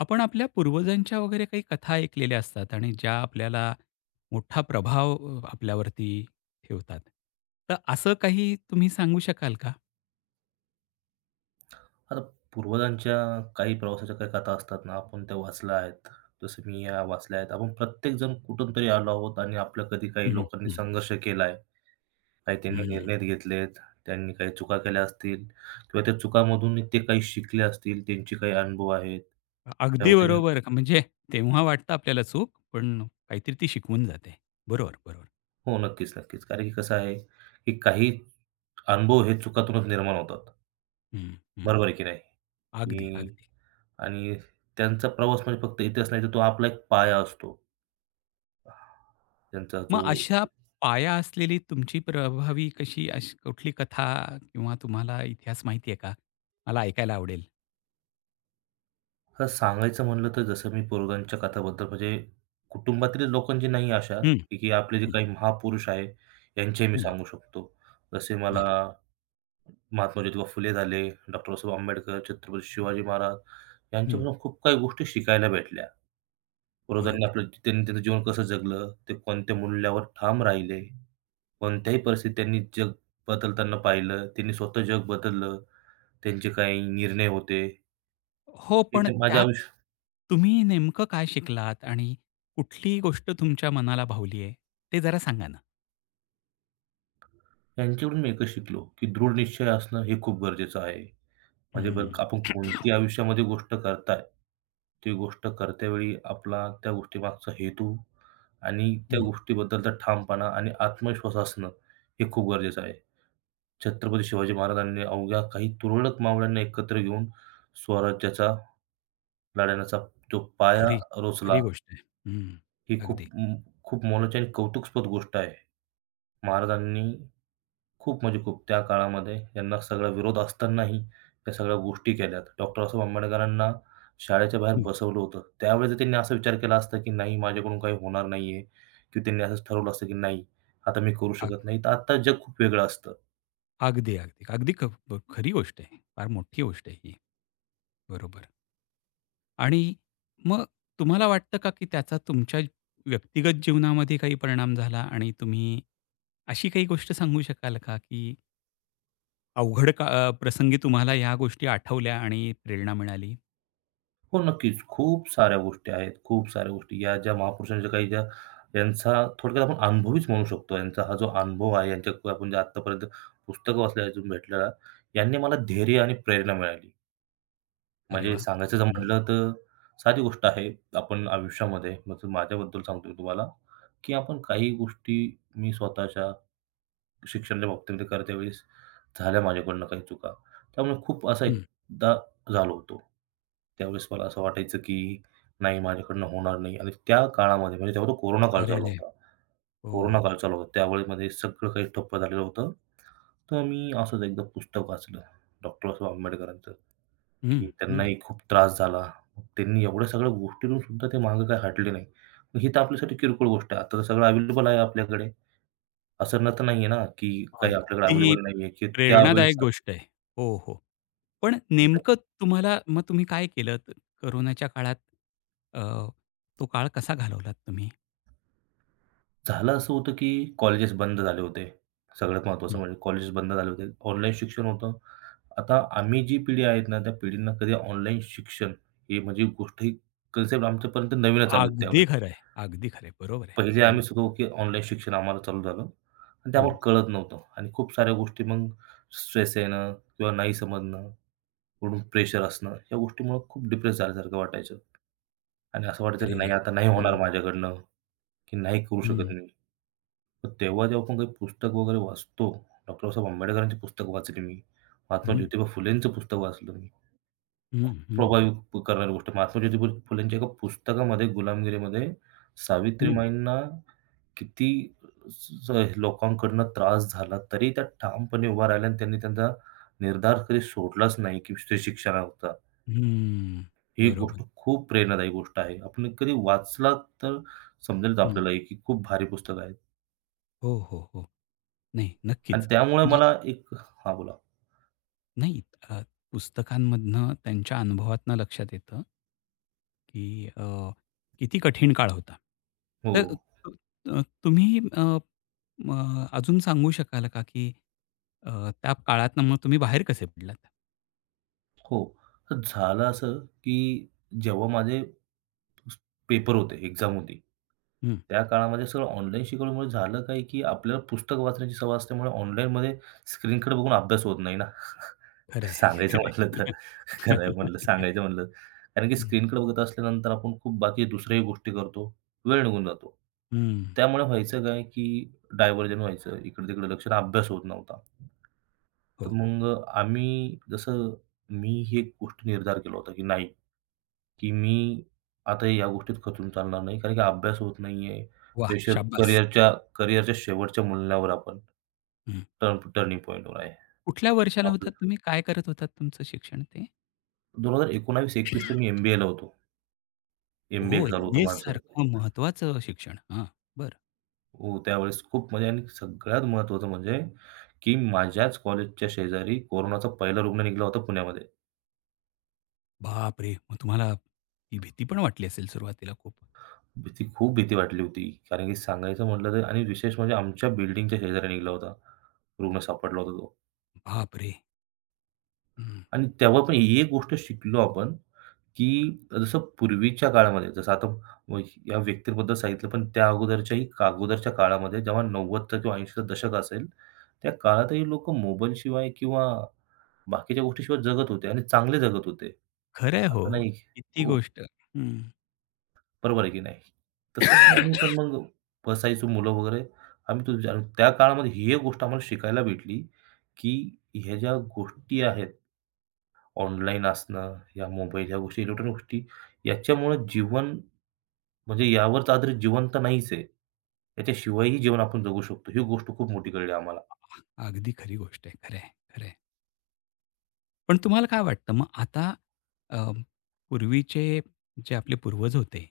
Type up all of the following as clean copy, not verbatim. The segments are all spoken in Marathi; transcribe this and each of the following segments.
आपण आपल्या पूर्वजांच्या वगैरे काही कथा ऐकलेल्या असतात आणि ज्या आपल्याला मोठा प्रभाव आपल्यावरती ठेवतात. तर असं काही तुम्ही सांगू शकाल का? आता पूर्वजांच्या काही प्रवासाच्या काही कथा असतात ना, आपण त्या वाचल्या आहेत. जसं मी या वाचल्या आहेत. आपण प्रत्येकजण कुठून तरी आलो आहोत आणि आपल्या कधी काही हं, लोकांनी हं, संघर्ष केला आहे. काही त्यांनी हं. निर्णय घेतलेत, त्यांनी काही चुका केल्या असतील किंवा त्या चुकांमधून ते काही शिकले असतील, त्यांचे काही अनुभव आहेत. तेव्हा अगदी त्यांनी बरोबर. म्हणजे तेव्हा वाटतं आपल्याला चूक, पण काहीतरी ती शिकवून जाते. बरोबर, बरोबर. हो, नक्कीच, नक्कीच. कारण की कसं आहे, की काही अनुभव हे चुकातूनच निर्माण होतात. हं, हं. बरोबर आहे की नाही? अगदी, की अगदी. आणि त्यांचा प्रवास म्हणजे फक्त इतिहास नाही, तर तो आपला एक पाया असतो. त्यांचा मग जो अशा पाया असलेली तुमची प्रभावी कशी अशी कुठली कथा किंवा तुम्हाला इतिहास माहिती आहे का? मला ऐकायला आवडेल. हं, सांगायचं म्हणलं तर जसं मी पोर्गांच्या कथाबद्दल म्हणजे कुटुंबातील लोकांची नाही आशा, हं, की आपले जे हं, काही महापुरुष आहे, यांचे मी हं. सांगू शकतो. जसे मला बरं. महात्मा ज्योतिबा फुले झाले, डॉ. बाबासाहेब आंबेडकर, छत्रपती शिवाजी महाराज हं, यांच्यापासून खूप काही गोष्टी शिकायला भेटल्या. पूर्वजांनी बरोबर. आपलं त्यांनी त्यांचं जीवन कसं जगलं, ते कोणत्या मूल्यावर ठाम राहिले, कोणत्याही परिस्थितीत त्यांनी जग बदलताना पाहिलं, त्यांनी स्वतः जग बदललं, त्यांचे काही निर्णय होते. हो, हे पण तर माझ्या त्यात आयुष्यात तुम्ही नेमकं काय शिकलात आणि कुठली गोष्ट तुमच्या मनाला भावली आहे? ते जरा सांगा ना? त्यांच्याकडून मी एकच शिकलो, की दृढ निश्चय असणं हे खूप गरजेचं आहे. म्हणजे बरं हं. का आपण कोणती आयुष्यामध्ये गोष्ट करताय, ती गोष्ट करतेवेळी आपला त्या गोष्टीमागचा हेतू आणि त्या हं. गोष्टीबद्दलचा ठामपणा आणि आत्मविश्वास असणं हे खूप गरजेचं आहे. छत्रपती शिवाजी महाराजांनी अवघ्या काही तुरळक मावळ्यांना एकत्र घेऊन स्वराज्याचा लढण्याचा जो पाया खरी, खरी रोचला, गोष्ट आहे. हं. ही खूप अगदी. खूप मोलाची आणि कौतुकस्पद गोष्ट आहे. महाराजांनी खूप म्हणजे खूप. त्या काळामध्ये यांना सगळा विरोध असतानाही त्या सगळ्या गोष्टी केल्यात. डॉ. बाबासाहेब आंबेडकरांना शाळेच्या बाहेर हं. बसवलं होतं. त्यावेळेस जर त्यांनी असा विचार केला असता, की नाही माझ्याकडून काही होणार नाहीये किंवा त्यांनी असंच ठरवलं असतं, की नाही आता मी करू अ शकत नाही. तर आता जग खूप वेगळं असतं. अगदी, अगदी. खरी गोष्ट आहे. फार मोठी गोष्ट आहे ही. बरोबर. आणि मग तुम्हाला वाटतं का, की त्याचा तुमच्या व्यक्तिगत जीवनामध्ये काही परिणाम झाला आणि तुम्ही अशी काही गोष्ट सांगू शकाल का, की प्रसंगी तुम्हाला ह्या गोष्टी आठवल्या आणि प्रेरणा मिळाली? हो, नक्कीच. खूप साऱ्या गोष्टी आहेत. खूप साऱ्या गोष्टी. या ज्या महापुरुषांच्या काही ज्या यांचा थोडक्यात आपण अनुभवीच म्हणू शकतो. यांचा हा जो अनुभव आहे, यांच्या आपण जे आत्तापर्यंत पुस्तकं वाचल्या, अजून भेटलेला, यांनी मला धैर्य आणि प्रेरणा मिळाली. अरे म्हणजे वा, सांगायचं जर हं, म्हटलं तर साधी गोष्ट आहे. आपण आयुष्यामध्ये म्हणजे माझ्याबद्दल सांगतो मी तुम्हाला, की आपण काही गोष्टी मी स्वतःच्या शिक्षणाच्या बाबतीमध्ये करते वेळेस झाल्या माझ्याकडनं काही चुका. त्यामुळे खूप असा हं. एकदा झालो होतो. त्यावेळेस मला असं वाटायचं की नाही माझ्याकडनं होणार नाही आणि त्या काळामध्ये म्हणजे तेव्हा तो कोरोना काळ अरे चालू रे! होता. हो. कोरोना काळ चालू होता. त्यावेळेमध्ये सगळं काही ठप्प झालेलं होतं. तर मी असंच एकदा पुस्तक वाचलं. डॉ. बाबासाहेब आंबेडकरांचं. हं, की हं. त्यांनाही खूप त्रास झाला. मग त्यांनी एवढ्या सगळ्या गोष्टींहून सुद्धा ते मागे काही हटले नाही. मग ही तर आपल्यासाठी किरकोळ गोष्ट आहे. आता तर सगळं अवेलेबल आहे आपल्याकडे. असं ना तर नाहीये ना, की काही आपल्याकडे अगदी अवेलेबल नाहीये, की प्रेरणादायक त्यावेळेस गोष्ट आहे. हो, हो. पण एकदम नेमकं तुम्हाला मग तुम्ही काय केलं? कोरोनाच्या काळात, अ, तो काळ कसा घालवलात तुम्ही? झालं असं होतं की कॉलेजेस बंद झाले होते. सगळ्यात महत्त्वाचं हं. म्हणजे कॉलेजेस बंद झाले होते. ऑनलाईन शिक्षण होतं. आता आम्ही जी पिढी आहेत ना, त्या पिढींना कधी ऑनलाईन शिक्षण हे म्हणजे गोष्ट ही कन्सेप्ट आमच्यापर्यंत नवीनच आली होती अगदी त्यावेळेस. खरं आहे. अगदी खरं आहे. बरोबर आहे. पहिले हं, आम्ही शिकलो, की ऑनलाईन शिक्षण आम्हाला चालू झालं आणि ते हं. आम्हाला कळत नव्हतं आणि खूप साऱ्या गोष्टी मग स्ट्रेस येणं किंवा नाही समजणं, कुठून प्रेशर असणं या गोष्टीमुळं खूप डिप्रेस झाल्यासारखं वाटायचं आणि असं वाटायचं, की अरे नाही रे! आता नाही होणार हं, माझ्याकडनं, की नाही करू शकत हं, मी. तर तेव्हा जेव्हा आपण काही पुस्तक वगैरे वाचतो, डॉक्टर आंबेडकरांची पुस्तक वाचली मी, महात्मा हं, ज्योतिबा फुलेंचं पुस्तक वाचलं मी. हं, हं, प्रभावित करणारी गोष्ट महात्मा ज्योतिबा फुलेंच्या एका पुस्तकामध्ये गुलामगिरीमध्ये हं, सावित्रीमाईंना किती स लोकांकडून त्रास झाला, तरी त्या ठामपणे उभा राहिल्या आणि त्यांनी त्यांचा निर्धार कधी सोडलाच नाही, की ते शिक्षणाचा. हं. ही बरोबर. गोष्ट खूप प्रेरणादायी गोष्ट आहे. आपण कधी वाचलात तर समजेलच हं. आपल्याला हे, की खूप भारी पुस्तक आहे हो, हो, हो. नाही, आणि नक्कीच. त्यामुळे म्हणजे मला एक हां, बोला. नाही अ, पुस्तकांमधनं त्यांच्या अनुभवातनं लक्षात येतं, की किती कठीण काळ होता. हो, तर अ, अ, तुम्ही अ, म अजून सांगू शकाल का, की त्या काळातनं मग तुम्ही बाहेर कसे पडलात? हो. तर झालं असं, की जेव्हा माझे पेपर होते, एक्झाम होती. हं. त्या काळामध्ये सगळं ऑनलाईन शिकवल्यामुळे झालं काय, की आपल्याला पुस्तक वाचण्याची सवय असल्यामुळे ऑनलाईनमध्ये स्क्रीनकडे बघून अभ्यास होत नाही ना. खरं आहे, सांगायचं खरं म्हटलं तर, आहे. खरं आहे म्हणलं सांगायचं म्हणलं. कारण की हं. स्क्रीनकडे बघत असल्यानंतर आपण खूप बाकी दुसऱ्याही गोष्टी करतो. वेळ निघून जातो. हं. त्यामुळे व्हायचं काय, की डायव्हर्जन व्हायचं. इकडे-तिकडे लक्ष अभ्यास होत नव्हता. तर हो. मग आम्ही जसं मी ही एक गोष्ट निर्धार केला होता की नाही, की मी आता या गोष्टीत खचून चालणार नाही. कारण की अभ्यास होत नाहीये. वाह! प्रेशर शाब्बास. करिअरच्या करिअरच्या शेवटच्या मूल्यावर आपण हं. टर्निंग पॉइंटवर आहे. कुठल्या वर्षाला आपलं होतात तुम्ही? काय करत होतात तुमचं शिक्षण ते? 2019-21ला मी एम-बी-एला होतो. ओह! एम-बी-ए चालू होतं एम-बी-ए माझं. सारखं महत्त्वाचं शिक्षण. हां, बरं. हो, त्यावेळेस खूप म्हणजे आणि सगळ्यात महत्त्वाचं म्हणजे की माझ्याच कॉलेजच्या शेजारी कोरोनाचा पहिला रुग्ण निघाला होता पुण्यामध्ये. बापरे! मग तुम्हाला ती भीती पण वाटली असेल सुरुवातीला खूप. भीती खूप भीती वाटली होती. कारण की सांगायचं म्हटलं तर आणि विशेष म्हणजे आमच्या बिल्डिंगच्या शेजारी निघाला होता. रुग्ण सापडला होता तो. बापरे! हं. आणि तेव्हा पण ही एक गोष्ट शिकलो आपण, की जसं पूर्वीच्या काळामध्ये जसं आता म या व्यक्तीबद्दल सांगितलं, पण त्या अगोदरच्याही अगोदरच्या काळामध्ये जेव्हा 90चं किंवा 80चं दशक असेल, त्या काळातही लोकं मोबाईलशिवाय किंवा बाकीच्या गोष्टीशिवाय जगत होते आणि चांगले जगत होते. खरं आहे हो. असं नाही किती हो. गोष्ट हं. बरोबर आहे की नाही? तसंच मग आम्ही पण मग बसायचो मुलं वगैरे. आम्ही तो ज्या त्या काळामध्ये ही एक गोष्ट आम्हाला शिकायला भेटली, की ह्या ज्या गोष्टी आहेत, ऑनलाईन असणं, या मोबाईल, ह्या गोष्टी, इलेक्ट्रॉनिक गोष्टी, याच्यामुळे जीवन म्हणजे यावरच आधारित जीवन तर नाहीच आहे. याच्याशिवायही जीवन आपण जगू शकतो. ही गोष्ट खूप मोठी कळली आम्हाला. अगदी खरी गोष्ट आहे. खरं आहे, खरं आहे. पण तुम्हाला काय वाटतं मग आता, अ, पूर्वीचे जे आपले पूर्वज होते,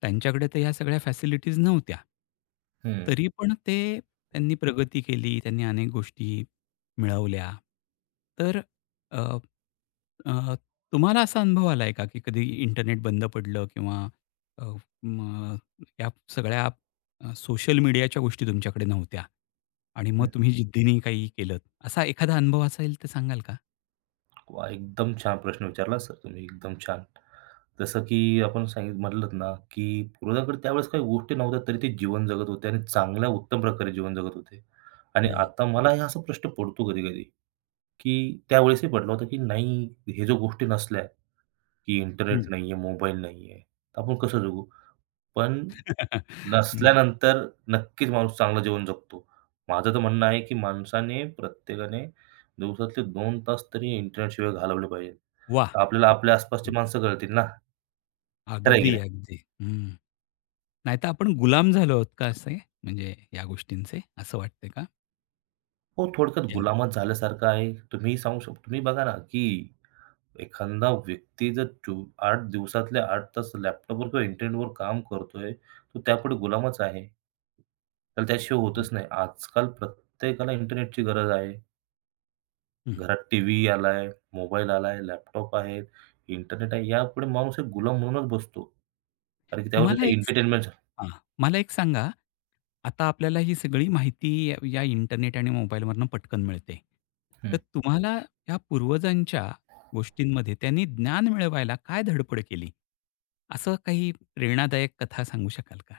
त्यांच्याकडे तर ह्या सगळ्या फॅसिलिटीज नव्हत्या. हं. तरी पण ते त्यांनी प्रगती केली, त्यांनी अनेक गोष्टी मिळवल्या. तर अ, अ, तुम्हाला असा अनुभव आलाय का, की कधी इंटरनेट बंद पडलं किंवा, अ, मग या सगळ्या सोशल मीडियाच्या गोष्टी तुमच्याकडे नव्हत्या आणि मग हं, हं. तुम्ही जिद्दीने काही केलंत, असा एखादा अनुभव असेल तर सांगाल का? एकदम छान प्रश्न विचारला सर तुम्ही, एकदम छान. जसं की आपण सांगित म्हटलंत ना, की पूर्वजांकडे त्यावेळेस काही गोष्टी नव्हत्या, तरी ते जीवन जगत होते आणि चांगल्या उत्तम प्रकारे जीवन जगत होते. आणि हं, आता हं, मला हे असा प्रश्न पडतो कधी-कधी, की त्यावेळेसही पडला होता, की नाही हे जो गोष्टी नसल्या, की हं. इंटरनेट नाहीये, मोबाईल नाहीये, तर आपण कसं जगू? पण हं, नसल्यानंतर नक्कीच माणूस चांगलं जीवन जगतो. माझं तर म्हणणं आहे, की माणसाने प्रत्येकाने दिवसातले 2 तास तरी इंटरनेटशिवाय घालवले पाहिजेत. वाह! तर आपल्याला आपल्या आसपासची हं, माणसं कळतील ना, खरं आहे की अगदी, नाही? अगदी. हं. नाहीतर आपण गुलाम झालो आहोत का असे? म्हणजे या गोष्टींचे असं वाटतंय का? हो, थोडक्यात या गुलामच झाल्यासारखं आहे. तुम्हीही सांगू शकता तुम्ही बघा ना, की एखादा व्यक्ती जर आठ दिवसातले 8 तास लॅपटॉपवर किंवा इंटरनेटवर काम करतोय, तो त्यापुढे गुलामच आहे. तर त्याशिवाय हं, होतच नाही. आजकाल प्रत्येकाला इंटरनेटची गरज आहे. हं. घरात टीव्ही आलाय, मोबाईल आलाय, लॅपटॉप आहेत, इंटरनेट आहे. यापुढे माणूस एक गुलाम म्हणूनच बसतो. कारण की त्यावर मला त्याचं एक एंटरटेनमेंट हां, मला एक सांगा, आता आपल्याला ही सगळी माहिती या या इंटरनेट आणि मोबाईलवरनं पटकन मिळते. तर तुम्हाला या पूर्वजांच्या गोष्टींमध्ये त्यांनी ज्ञान मिळवायला काय धडपड केली? असं काही प्रेरणादायक कथा सांगू शकाल का?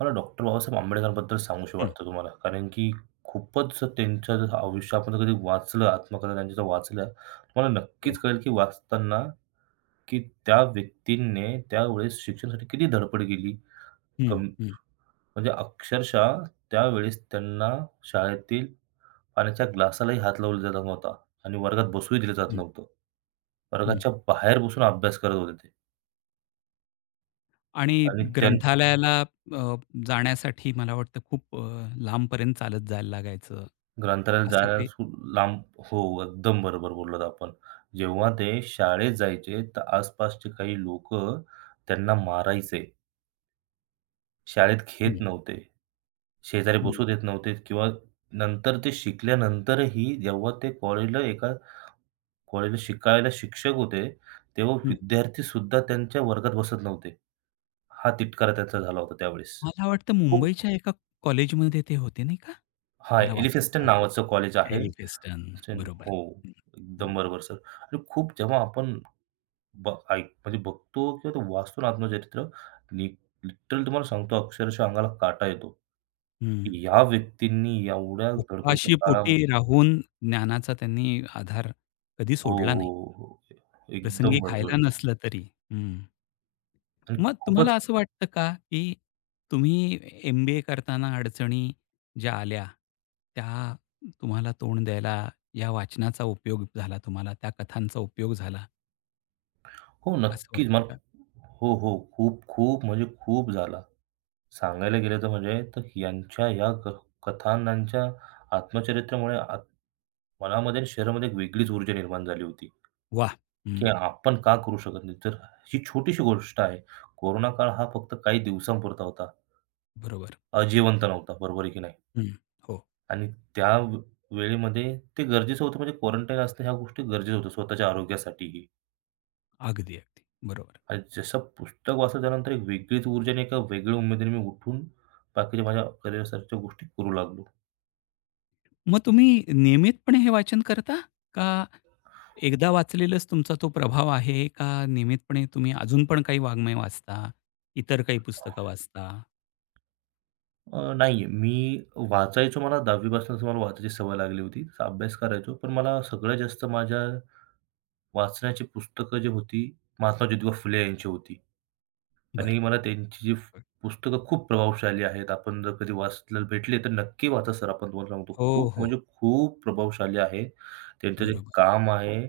मला डॉक्टर बाबासाहेब आंबेडकरांबद्दल सांगूशी हं. वाटतं तुम्हाला. कारण की खूपच त्यांच्या जर आयुष्य आपण जर कधी वाचलं, आत्मकथा त्यांच्या जर वाचल्या, तुम्हाला हो. नक्कीच कळेल की वाचताना की त्या व्यक्तीने त्यावेळेस शिक्षणासाठी किती धडपड केली. हं, कम हं, म्हणजे अक्षरशः त्यावेळेस त्यांना शाळेतील पाण्याच्या ग्लासालाही हात लावला जात नव्हता आणि वर्गात बसूही दिलं जात हं, नव्हतं. हं. वर्गाच्या बाहेर बसून अभ्यास करत होते ते आणि आणि ग्रंथालयाला, जाण्यासाठी मला वाटतं खूप, लांबपर्यंत चालत जायला लागायचं. ग्रंथालयात असं जायला काही लांब हो, एकदम बरोबर बोललात आपण. जेव्हा ते शाळेत जायचे, तर आसपासचे काही लोकं त्यांना मारायचे. शाळेत हं, घेत नव्हते. शेजारी हं, बसू देत नव्हते किंवा नंतर ते शिकल्यानंतरही जेव्हा ते कॉलेजला एका कॉलेजला शिकायला शिक्षक होते, तेव्हा हं. विद्यार्थीसुद्धा त्यांच्या वर्गात बसत नव्हते. हा तिटकारा त्यांचा झाला होता त्यावेळेस. मला वाटतं खूप मुंबईच्या एका कॉलेजमध्ये ते होते नाही का? हां, मला वाचल्याचं एलिफिन्स्टन नावाचं कॉलेज आठवतंय. आहे. एली फेस्टन. बरोबर. हो, हं, हं, एकदम बरोबर सर आणि खूप जेव्हा आपण ब ऐक म्हणजे बघतो किंवा ते वाचतो ना आत्मचरित्र, लि लिटरली तुम्हाला सांगतो अक्षरशः अंगाला काटा येतो, हं. की ह्या व्यक्तींनी एवढ्या गडबडीच्या उपाशी पोटी काळामध्ये राहून ज्ञानाचा त्यांनी आधार कधी हो, सोडला नाही. हो, हो. प्रसंगी एकदम खायला बरोबर नसलं तरी. हं. आणि मग खूपच तुम्हाला असं वाटतं का, की तुम्ही एम-बी-ए करताना अडचणी ज्या आल्या, त्या तुम्हाला तोंड द्यायला या वाचनाचा उपयोग झाला तुम्हाला, त्या कथांचा उपयोग झाला, हो, असं नक्कीच वाटतं मला का? हो, हो. खूप, खूप म्हणजे खूप झाला. सांगायला गेलं तर म्हणजे तर यांच्या ह्या कथानकांच्या आत्मचरित्रामुळे मनामध्ये आणि शरीरामध्ये एक वेगळीच ऊर्जा निर्माण झाली होती. वाह! की हं, आपण का करू शकत नाही? तर ही छोटीशी गोष्ट आहे. कोरोना काळ हा फक्त काही दिवसांपुरता होता. बरोबर. अ, जिवंत नव्हता. बरोबर आहे की नाही? हं, हो. आणि त्या व वेळेमध्ये ते गरजेचं होतं म्हणजे क्वारंटाईन असणं ह्या गोष्टी गरजेचं होतं स्वतःच्या आरोग्यासाठीही. अगदी, अगदी. बरोबर. आणि जसं पुस्तक वाचलं त्यानंतर एक वेगळीच ऊर्जा आणि एका वेगळ्या उमेदीने मी उठून बाकीच्या माझ्या करिअरसारख्या गोष्टी करू लागलो. मग तुम्ही नियमितपणे हे वाचन करता? का एकदा वाचलेलाच तुमचा तो प्रभाव आहे? का नियमितपणे तुम्ही अजून पण काही वाङ्मय वाचता? इतर काही पुस्तकं वाचता? नाही मी वाचायचो मला 10वी मला वाचायची सवय लागली होती. अभ्यास करायचो. पण मला सगळ्यात जास्त माझ्या वाचण्याची पुस्तकं जी होती, महात्मा ज्योतिबा फुले यांची होती बरं, आणि मला त्यांची जी बरं. पुस्तकं खूप प्रभावशाली आहेत. आपण जर कधी वाचलं भेटले तर नक्की वाचा सर. आपण तुम्हाला सांगतो. हो, खूप हो. म्हणजे खूप प्रभावशाली आहे. त्यांचं जे बरोबर. काम आहे,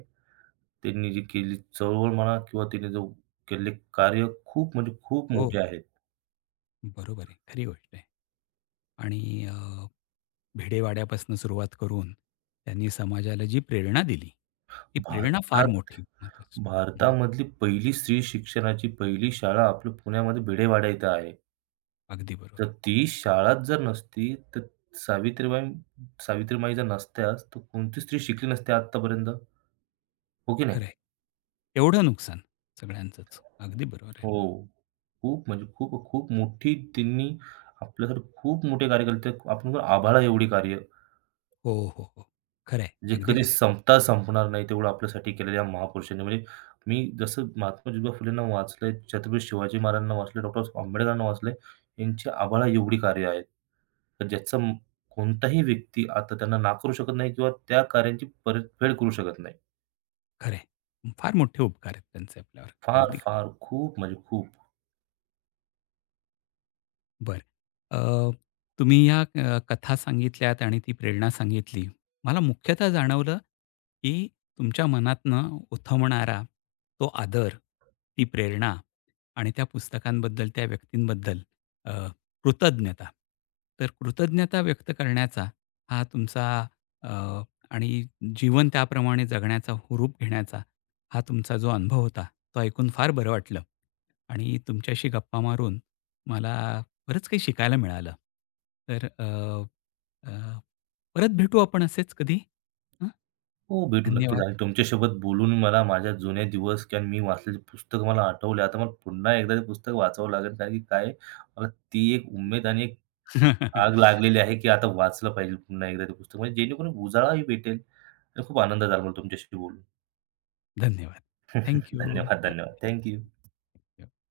त्यांनी जी केली चळवळ म्हणा किंवा त्यांनी जो केलेले कार्य खूप म्हणजे खूप हो. हो. मोठे आहेत. बरोबर आहे. खरी गोष्ट आहे. आणि, भेडेवाड्यापासून सुरुवात करून त्यांनी समाजाला जी प्रेरणा दिली, ती प्रेरणा फार भारतात मोठी महत्त्वाची. हं, भारतामधली पहिली स्त्री शिक्षणाची पहिली शाळा आपल्या पुण्यामध्ये भिडेवाडा इथं आहे. अगदी तर बरोबर. ती शाळाच जर नसती, तर सावित्रीबाई सावित्रीमाई जर नसत्याच, तर कोणती स्त्री शिकली नसती आत्तापर्यंत. हो की नाही? खरं आहे. तेवढं नुकसान सगळ्यांचंच. अगदी बरोबर आहे. हो. खूप म्हणजे खूप खूप मोठी त्यांनी आपल्यासाठी खूप मोठे कार्य केले. ते आपण पण आभाळा एवढी कार्य हो, हो, हो. खरं आहे. जे अगदी कधी खरं आहे. संपता संपणार नाही तेवढं आपल्यासाठी केलेलं या महापुरुषांनी. म्हणजे मी जसं महात्मा ज्योतिबा फुलेंना वाचलंय, छत्रपती शिवाजी महाराजांना वाचले डॉ. आंबेडकरांना वाचलंय, यांची आभाळा एवढी कार्य आहेत. तर ज्याचं कोणताही व्यक्ती आता त्यांना नाकारू शकत नाही किंवा त्या कार्यांची परतफेड करू शकत नाही. खरं आहे. फार मोठे उपकार आहेत त्यांचे आपल्यावर. फार, अगदी खरं आहे. फार खूप म्हणजे खूप. बरं. अ, तुम्ही या कथा सांगितल्यात आणि ती प्रेरणा सांगितली. मला मुख्यतः जाणवलं, की तुमच्या मनातनं उथमणारा तो आदर, ती प्रेरणा आणि त्या पुस्तकांबद्दल, त्या व्यक्तींबद्दल, अ, कृतज्ञता. तर कृतज्ञता व्यक्त करण्याचा हा तुमचा, अ, आणि जीवन त्याप्रमाणे जगण्याचा हुरूप घेण्याचा हा तुमचा जो अनुभव होता, तो ऐकून फार बरं वाटलं आणि तुमच्याशी गप्पा मारून मला बरंच काही शिकायला मिळालं. तर अ, अ, परत भेटू आपण असेच कधी. हं, हो, भेटू नक्कीच धन्यवाद. आणि तुमच्यासोबत बोलून मला माझ्या जुने दिवस किंवा मी वाचलेली पुस्तकं मला आठवले. आता मला पुन्हा एकदा ते पुस्तक वाचावं लागेल कारण की काय आहे, मला ती एक उमेद आणि एक आग लागलेली आहे, की आता वाचलं पाहिजे पुन्हा एकदा ते पुस्तक म्हणजे जेणेकरून उजाळाही भेटेल आणि खूप आनंद झाला मला तुमच्याशी बोलून. धन्यवाद. धन्यवाद, थँक धन्यवाद. Thank you.